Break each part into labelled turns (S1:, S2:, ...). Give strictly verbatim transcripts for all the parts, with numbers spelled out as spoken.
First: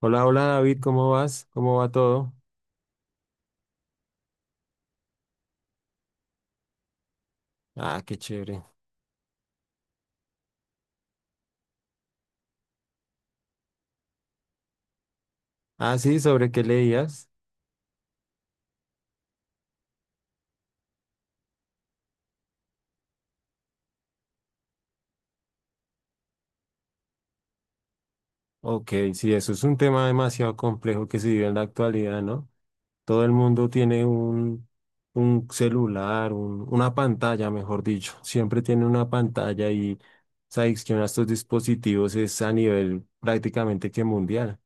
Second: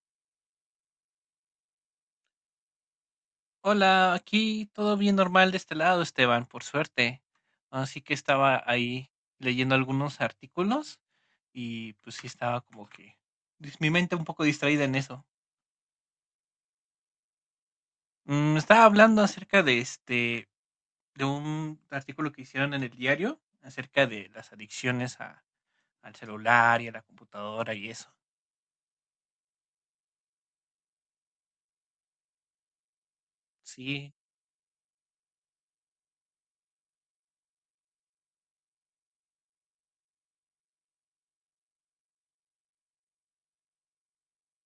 S1: Hola, hola David, ¿cómo vas? ¿Cómo va todo?
S2: Hola, aquí todo bien normal de este lado, Esteban, por suerte. Así
S1: Ah,
S2: que
S1: qué chévere.
S2: estaba ahí leyendo algunos artículos y pues sí estaba como que dis- mi mente un poco distraída en eso.
S1: Ah, sí, ¿sobre qué leías?
S2: Mm, estaba hablando acerca de este, de un artículo que hicieron en el diario acerca de las adicciones a- al celular y a la computadora y eso.
S1: Ok, sí, eso es un tema demasiado complejo que se vive en la actualidad, ¿no? Todo el mundo tiene
S2: Sí.
S1: un, un celular, un- una pantalla, mejor dicho. Siempre tiene una pantalla y sabes que estos dispositivos es a nivel prácticamente que mundial.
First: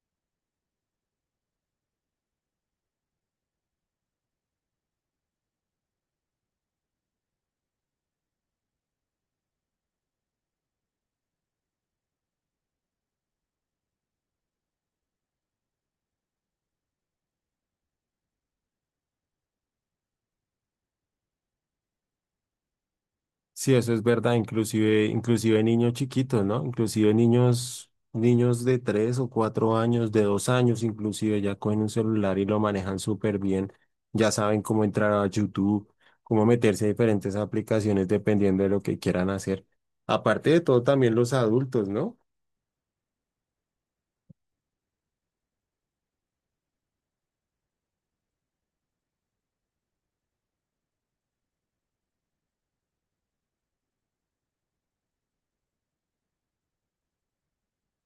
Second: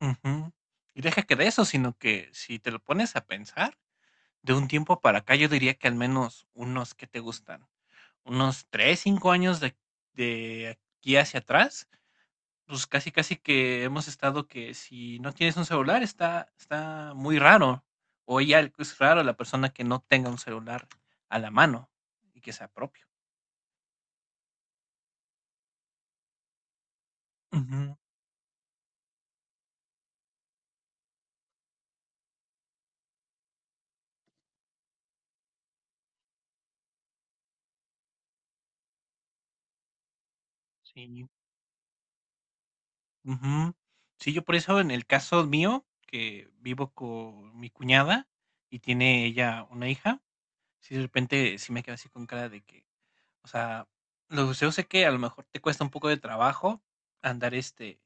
S2: Ujú. Y deja que de eso, sino que si te lo pones a pensar, de un tiempo para acá yo diría que al menos unos que te gustan. Unos tres cinco años de de aquí hacia atrás, pues, casi, casi que hemos estado que si no tienes un celular está está muy raro, o ya es raro la persona que no tenga un celular a la mano y que sea propio.
S1: Sí, eso es verdad, inclusive, inclusive niños chiquitos, ¿no? Inclusive niños,
S2: Ujú,
S1: niños de tres o cuatro años, de dos años, inclusive ya cogen un celular y lo manejan súper bien. Ya saben cómo entrar a YouTube, cómo meterse a diferentes aplicaciones dependiendo de lo que quieran hacer. Aparte de todo, también
S2: sí,
S1: los adultos, ¿no?
S2: ujú. Sí, yo por eso en el caso mío, que vivo con mi cuñada y tiene ella una hija, si de repente sí me quedo así con cara de que, o sea, los museos sé que a lo mejor te cuesta un poco de trabajo andar, este,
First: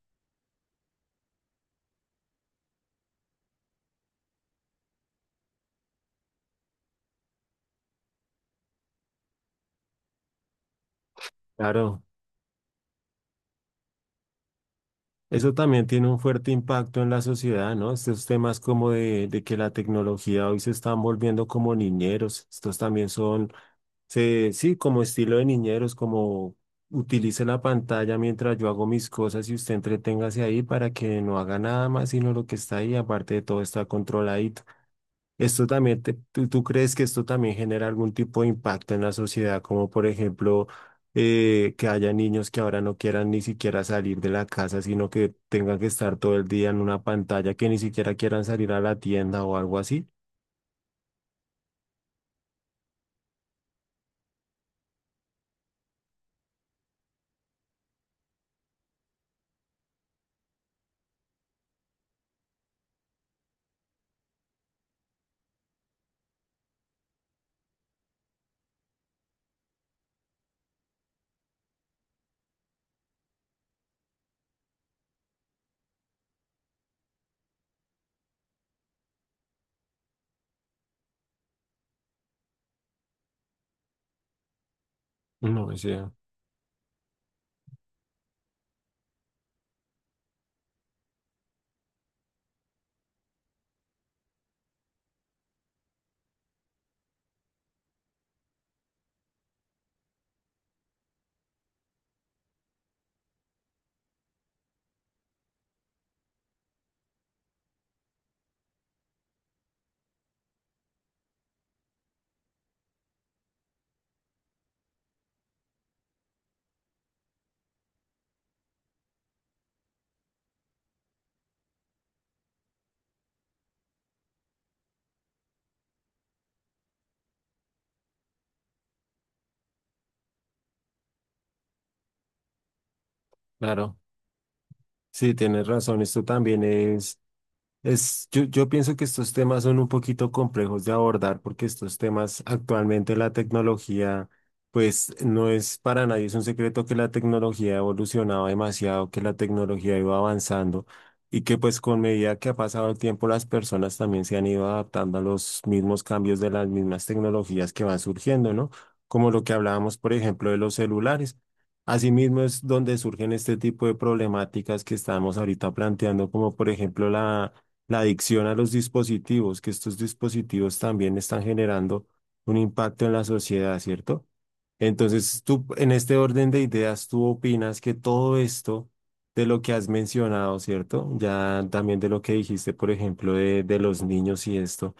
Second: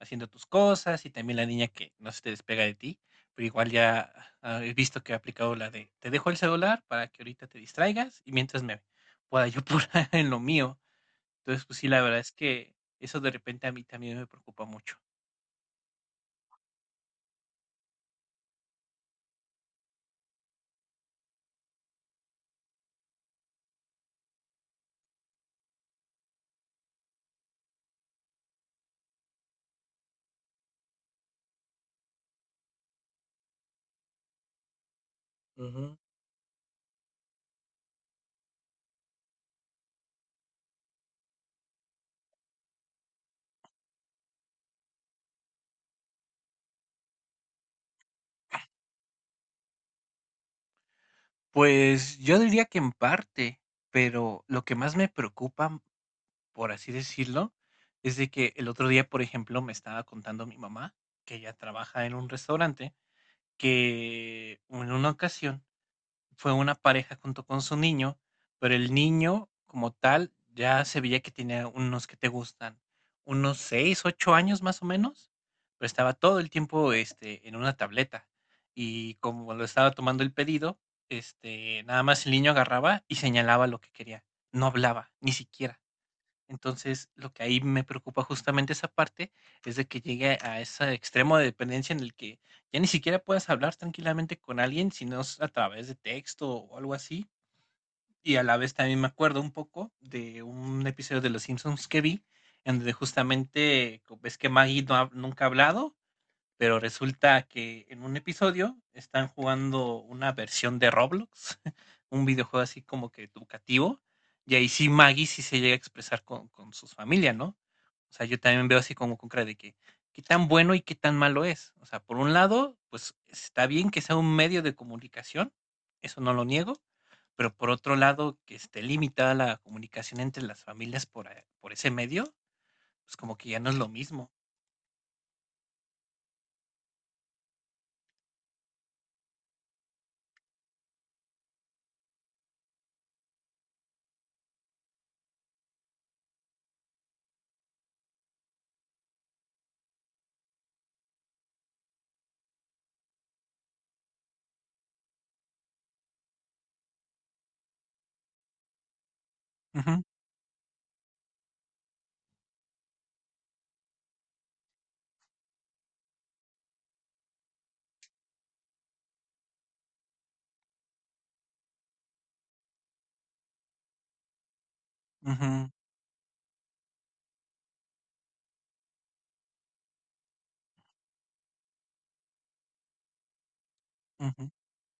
S2: haciendo tus cosas y también la niña que no se te despega de ti, pero igual ya ah, he visto que ha aplicado la de te dejo el celular para que ahorita te distraigas y mientras me pueda yo apurar en lo mío. Entonces, pues sí, la
S1: Claro,
S2: verdad es que eso de repente a mí también me preocupa mucho.
S1: eso también tiene un fuerte impacto en la sociedad, ¿no? Estos temas como de, de que la tecnología hoy se están volviendo como niñeros, estos también son. Se, sí, como estilo de niñeros, como utilice la pantalla mientras yo hago mis cosas y usted entreténgase ahí para que no haga nada más sino lo que está ahí, aparte de todo está controladito. Esto
S2: Ujú.
S1: también, te- tú, tú crees que esto también genera algún tipo de impacto en la sociedad, como por ejemplo eh, que haya niños que ahora no quieran ni siquiera salir de la casa, sino que tengan que estar todo el día en una pantalla, que ni siquiera quieran salir a la tienda o algo así.
S2: Pues yo diría que en parte, pero lo que más me preocupa por así decirlo, es de que el otro día, por ejemplo, me estaba contando mi mamá, que ella trabaja en un restaurante, que en una ocasión fue una pareja junto con su niño, pero el niño como tal ya se veía que tenía unos que te gustan, unos seis ocho años más o menos, pero estaba todo el tiempo, este, en una tableta. Y como lo estaba tomando el pedido, este, nada más el niño agarraba y señalaba lo que quería. No hablaba, ni
S1: No,
S2: siquiera.
S1: sí,
S2: Entonces, lo que ahí me preocupa justamente esa parte es de que llegue a ese extremo de dependencia en el que ya ni siquiera puedas hablar tranquilamente con alguien, sino es a través de texto o algo así. Y a la vez también me acuerdo un poco de un episodio de Los Simpsons que vi, en donde justamente co- ves que Maggie no ha- nunca ha hablado, pero resulta que en un episodio están jugando una versión de Roblox, un videojuego así como que educativo, y ahí sí Maggie sí se llega a expresar con, con sus familias, ¿no? O sea, yo también veo así como con cara de que qué tan bueno y qué tan malo es. O sea, por un lado, pues está bien que sea un medio de comunicación, eso no lo niego, pero por otro lado, que esté limitada la comunicación entre las familias por, eh, por ese medio, pues como que ya no es lo
S1: claro.
S2: mismo.
S1: Sí, tienes razón, esto también es. Es, yo, yo pienso que estos temas son un poquito complejos de abordar porque estos temas actualmente la tecnología, pues no es para nadie, es un secreto que la tecnología ha evolucionado demasiado, que la tecnología iba avanzando y que pues con medida que ha pasado el tiempo las personas también se han ido adaptando a los mismos cambios de las mismas tecnologías que van surgiendo, ¿no? Como lo que hablábamos,
S2: Ujú,
S1: por ejemplo, de los celulares. Asimismo es donde surgen este tipo de problemáticas que estamos ahorita planteando, como por ejemplo la la adicción a los dispositivos, que estos dispositivos también están generando un impacto en la sociedad, ¿cierto? Entonces, tú,
S2: ujú,
S1: en este orden de ideas, tú opinas que todo esto de lo que has mencionado, ¿cierto? Ya también de lo que dijiste, por ejemplo, de, de los niños
S2: ujú.
S1: y esto.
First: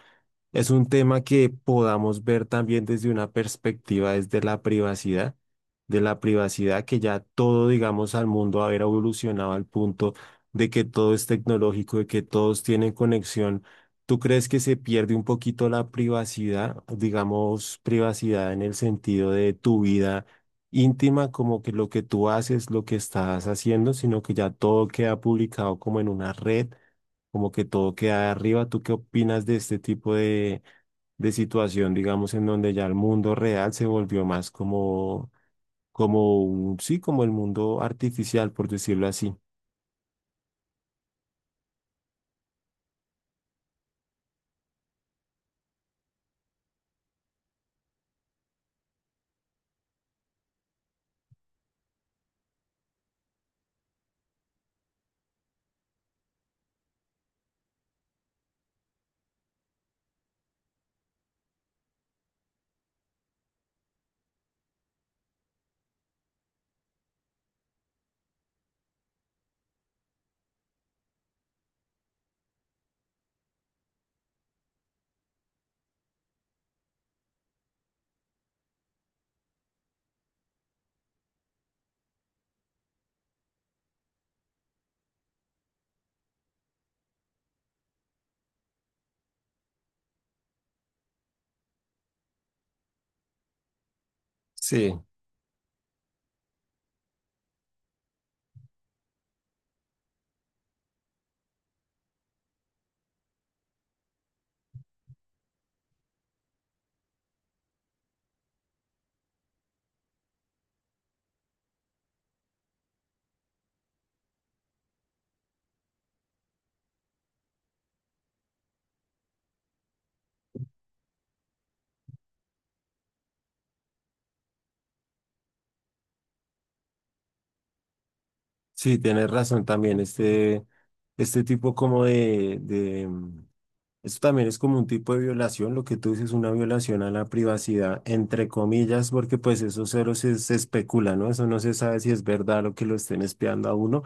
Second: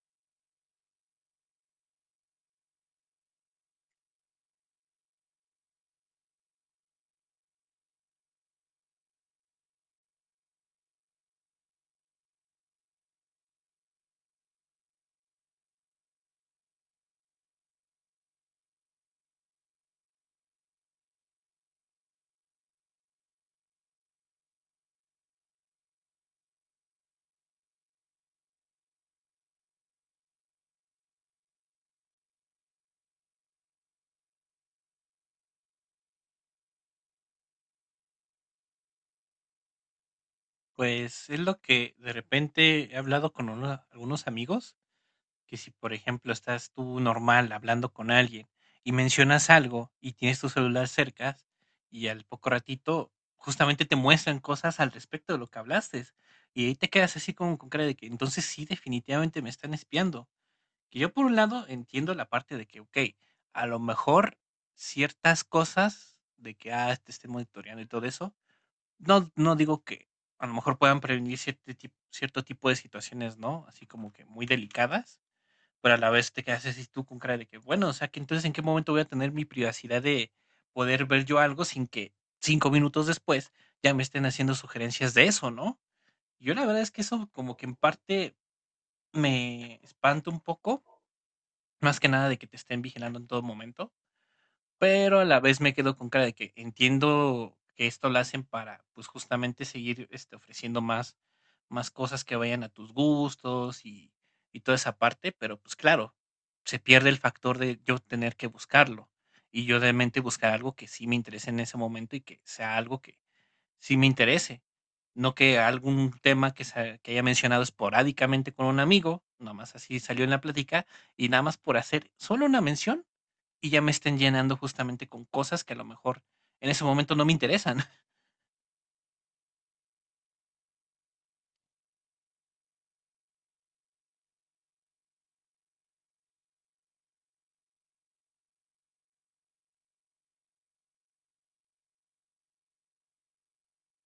S1: Es un tema que podamos ver también desde una perspectiva, desde la privacidad, de la privacidad que ya todo, digamos, al mundo haber evolucionado al punto de que todo es tecnológico, de que todos tienen conexión. ¿Tú crees que se pierde un poquito la privacidad, digamos, privacidad en el sentido de tu vida íntima, como que lo que tú haces, lo que estás haciendo, sino que ya todo queda publicado como en una red? Como que todo queda arriba. ¿Tú qué opinas de este tipo de, de situación, digamos, en donde ya el mundo real se volvió más como, como un, sí, como el mundo artificial, por decirlo así?
S2: Pues, es lo que de repente he hablado con una algunos amigos, que si, por ejemplo, estás tú normal hablando con alguien y mencionas algo y tienes tu celular cerca, y al poco ratito justamente te muestran cosas al respecto de lo que hablaste, y ahí te quedas así como con cara de que entonces sí, definitivamente me están espiando. Que yo por un lado entiendo la parte de que, okey, a lo mejor ciertas cosas de que, ah, te estén monitoreando y todo eso, no no digo que a lo mejor puedan prevenir cierte tip cierto tipo de situaciones, ¿no? Así como que muy delicadas, pero a la vez te quedas así tú con cara de que, bueno, o sea, que entonces, ¿en qué momento voy a tener mi privacidad de poder ver yo algo sin que cinco minutos después ya me estén haciendo sugerencias de eso, no? Yo la verdad es que eso como que en parte me espanta un poco, más que nada de que te estén vigilando en todo momento,
S1: Sí,
S2: pero a la vez me quedo con cara de que entiendo que esto lo hacen para, pues, justamente seguir, este, ofreciendo más más cosas que vayan a tus gustos y y toda esa parte, pero, pues, claro, se pierde el factor de yo tener que buscarlo, y yo realmente buscar algo que sí me interese en ese momento y que sea algo que sí me interese, no que algún tema que se que haya mencionado esporádicamente con un amigo, nada más así salió en la plática, y nada más por hacer solo una mención, y ya me estén llenando justamente con cosas que a lo mejor en ese momento no me interesan.
S1: sí, tienes razón también. Este, este tipo como de, de, mm, esto también es como un tipo de violación, lo que tú dices, una violación a la privacidad, entre comillas, porque pues eso cero se, se especula, ¿no? Eso no se sabe si es verdad lo que lo estén espiando a uno,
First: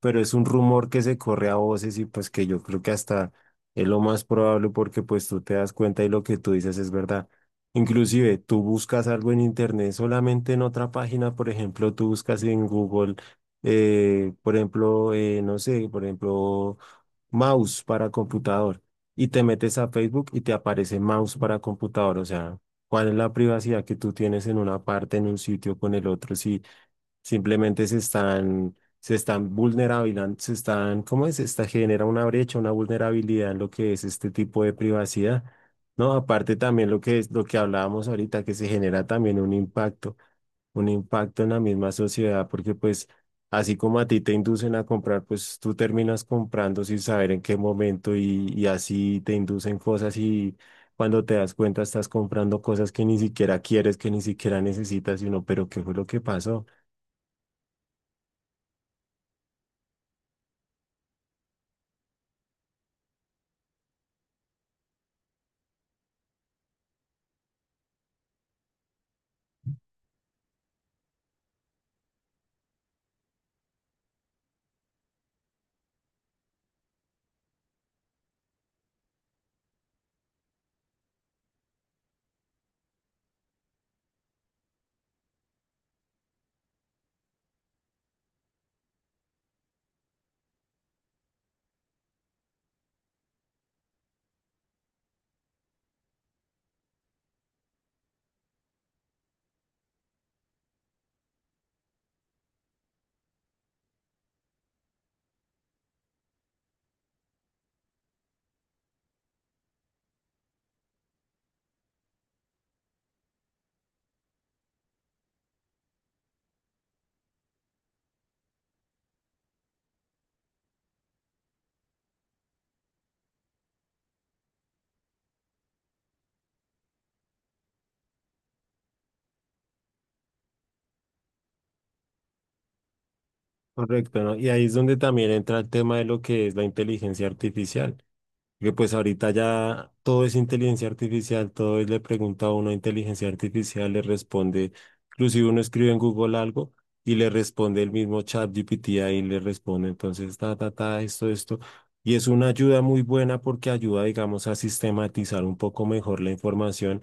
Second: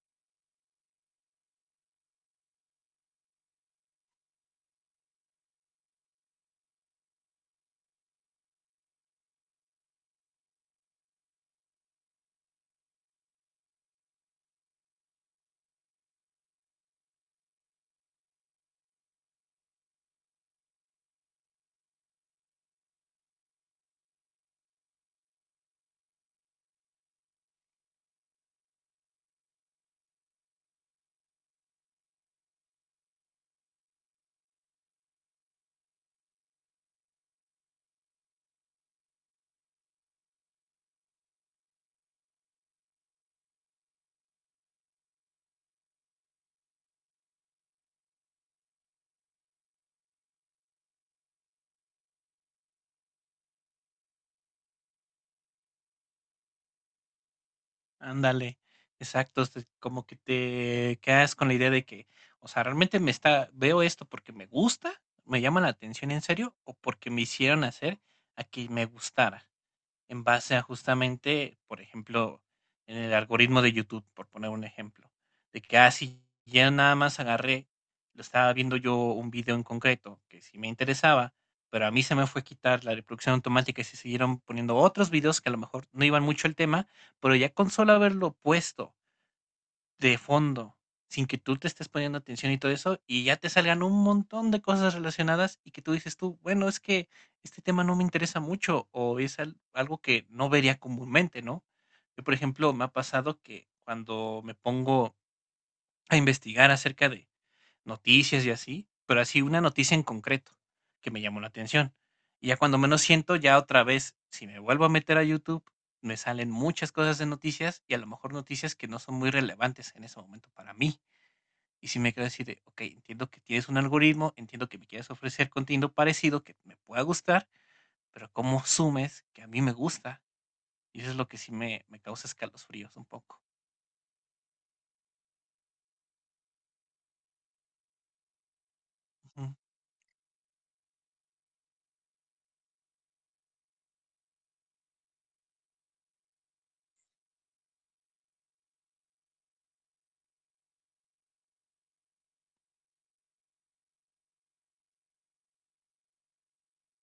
S1: pero es un rumor que se corre a voces y pues que yo creo que hasta es lo más probable porque pues tú te das cuenta y lo que tú dices es verdad. Inclusive tú buscas algo en internet solamente en otra página, por ejemplo, tú buscas en Google, eh, por ejemplo, eh, no sé, por ejemplo, mouse para computador, y te metes a Facebook y te aparece mouse para computador, o sea, ¿cuál es la privacidad que tú tienes en una parte, en un sitio con el otro? Si simplemente se están, se están vulnerabilizando, se están, ¿cómo es? Esta genera una brecha, una vulnerabilidad en lo que es este tipo de privacidad, ¿no? Aparte también lo que es, lo que hablábamos ahorita, que se genera también un impacto, un impacto en la misma sociedad, porque pues así como a ti te inducen a comprar, pues tú terminas comprando sin saber en qué momento y, y así te inducen cosas y cuando te das cuenta estás comprando cosas que ni siquiera quieres, que ni siquiera necesitas, y uno, pero ¿qué fue lo que pasó?
S2: Ándale, exacto, este, como que te quedas con la idea de que, o sea, realmente me está, veo esto porque me gusta, me llama la atención en serio, o porque me hicieron hacer a que me gustara. En base a justamente, por ejemplo, en el algoritmo de YouTube, por poner un ejemplo, de que, así ya nada más agarré, lo estaba viendo yo un video en concreto que sí me interesaba, pero a mí se me fue quitar la reproducción automática y se siguieron poniendo otros videos que a lo mejor no iban mucho al tema, pero ya con solo haberlo puesto de fondo, sin que tú te estés poniendo atención y todo eso, y ya te salgan un montón de cosas relacionadas y que tú dices tú, bueno, es que este tema no me interesa mucho o es al- algo que no vería comúnmente, ¿no? Yo, por ejemplo, me ha pasado que cuando me pongo a investigar acerca de noticias y así, pero así una noticia en concreto que me llamó la atención. Y ya cuando menos siento, ya otra vez, si me vuelvo a meter a YouTube, me salen muchas cosas de noticias y a lo mejor noticias que no son muy relevantes en ese momento para mí. Y si me quedo así de, ok, entiendo que tienes un algoritmo, entiendo que me quieres ofrecer contenido parecido que me pueda gustar, pero ¿cómo sumes que a mí me gusta? Y eso es lo que sí me, me causa escalofríos un poco.
S1: Correcto, ¿no? Y ahí es donde también entra el tema de lo que es la inteligencia artificial, que pues ahorita
S2: Ujú.
S1: ya todo es inteligencia artificial, todo es le pregunta a uno a inteligencia artificial, le responde, inclusive uno escribe en Google algo y le responde el mismo chat G P T ahí le responde, entonces, ta, ta, ta, esto, esto. Y es una ayuda muy buena porque ayuda, digamos, a sistematizar un poco mejor la información,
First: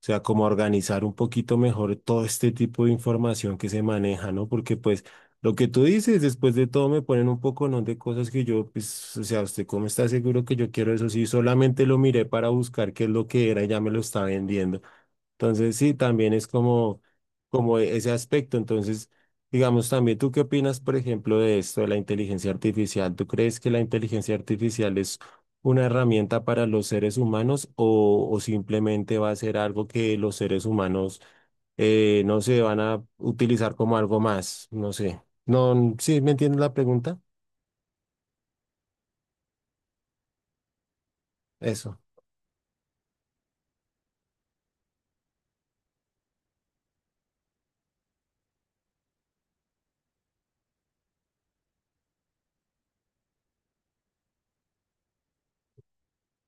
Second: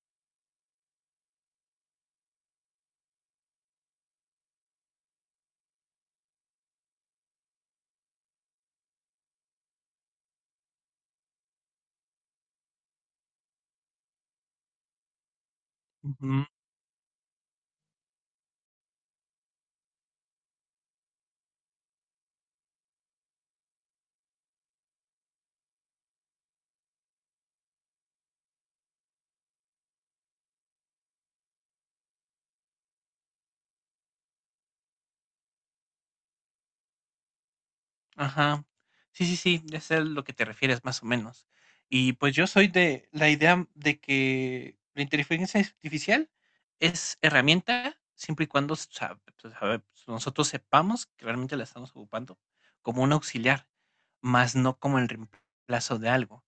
S1: o sea, como organizar un poquito mejor todo este tipo de información que se maneja, ¿no? Porque pues lo que tú dices, después de todo me ponen un poco, ¿no? de cosas que yo, pues, o sea, ¿usted cómo está seguro que yo quiero eso? Sí, solamente lo miré para buscar qué es lo que era y ya me lo está vendiendo. Entonces, sí, también es
S2: Ujú.
S1: como, como e- ese aspecto. Entonces, digamos, también tú qué opinas, por ejemplo, de esto de la inteligencia artificial. ¿Tú crees que la inteligencia artificial es una herramienta para los seres humanos o, o simplemente va a ser algo que los seres humanos, eh, no sé, van a utilizar como algo más? No sé. No, ¿sí me entiendes la pregunta?
S2: Ajá. Sí, sí, sí, ya sé a lo que te refieres más o menos.
S1: Eso.
S2: Y pues yo soy de la idea mm, de que la inteligencia artificial es herramienta siempre y cuando sa- pues, sabe- nosotros sepamos que realmente la estamos ocupando como un auxiliar, más no como el reemplazo de algo.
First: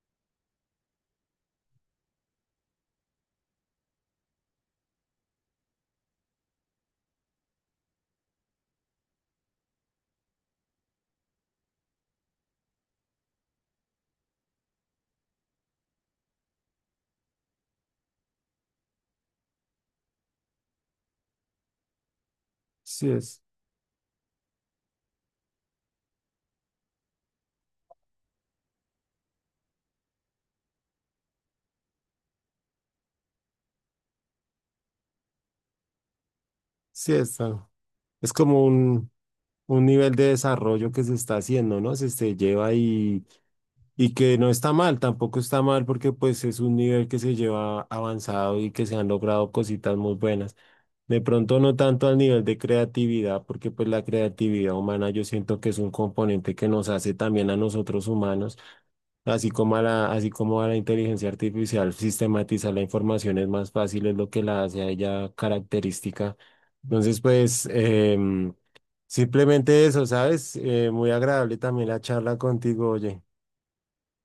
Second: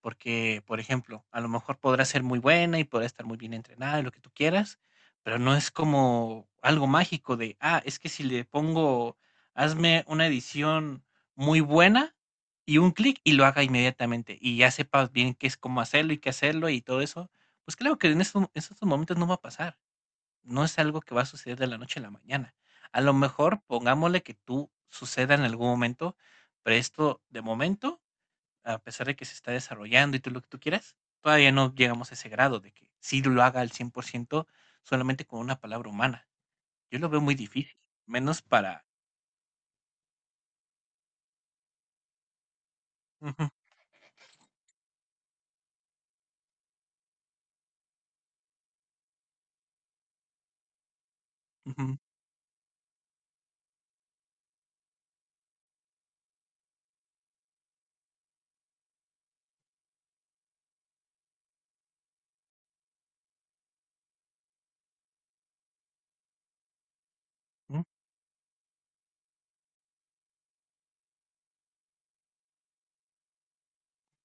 S2: Porque, por ejemplo, a lo mejor podrá ser muy buena y podrá estar muy bien entrenada y lo que tú quieras, pero no es como algo mágico de, ah, es que si le pongo, hazme una edición muy buena y un clic y lo haga inmediatamente y ya sepas bien qué es cómo hacerlo y qué hacerlo y todo eso. Pues claro que en estos, en estos momentos no va a pasar. No es algo que va a suceder de la noche a la mañana. A
S1: Sí
S2: lo
S1: es.
S2: mejor pongámosle que tú suceda en algún momento, pero esto de momento a pesar de que se está desarrollando y todo lo que tú quieras, todavía no llegamos a ese grado de que sí lo haga al cien por ciento solamente con una palabra humana. Yo lo
S1: Sí
S2: veo muy
S1: es. ah,
S2: difícil,
S1: Es
S2: menos
S1: como
S2: para...
S1: un, un nivel de desarrollo que se está haciendo, ¿no? Se, se lleva ahí.
S2: Ujú,
S1: Y que no está mal, tampoco está mal porque pues es un nivel que se lleva avanzado y que se han logrado cositas muy buenas. De pronto no
S2: ujú,
S1: tanto al nivel de creatividad, porque pues la creatividad humana yo siento que es un componente que nos hace también a nosotros humanos, así como a la, así como a la inteligencia artificial, sistematizar la información es más fácil, es lo que la hace a ella característica. Entonces pues
S2: ujú,
S1: em, simplemente eso, ¿sabes? Eh, muy agradable también la charla contigo, oye.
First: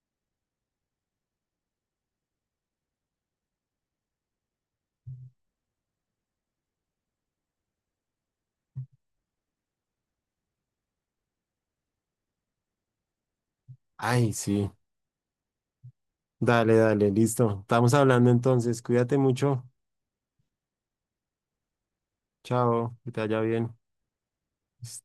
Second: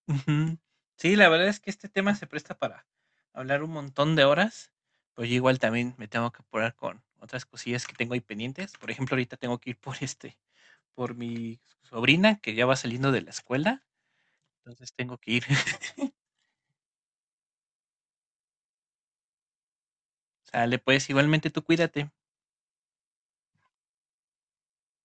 S2: ujú. Sí, la verdad es que este tema se presta para hablar un montón de horas, pero yo igual también me tengo que apurar con otras cosillas que tengo ahí pendientes. Por ejemplo, ahorita tengo que ir por este, por mi sobrina que ya va saliendo de la escuela,
S1: Ay, sí.
S2: entonces tengo que ir.
S1: Dale, dale, listo. Estamos hablando entonces. Cuídate mucho.
S2: Sale, pues igualmente tú cuídate.
S1: Chao, que te vaya bien.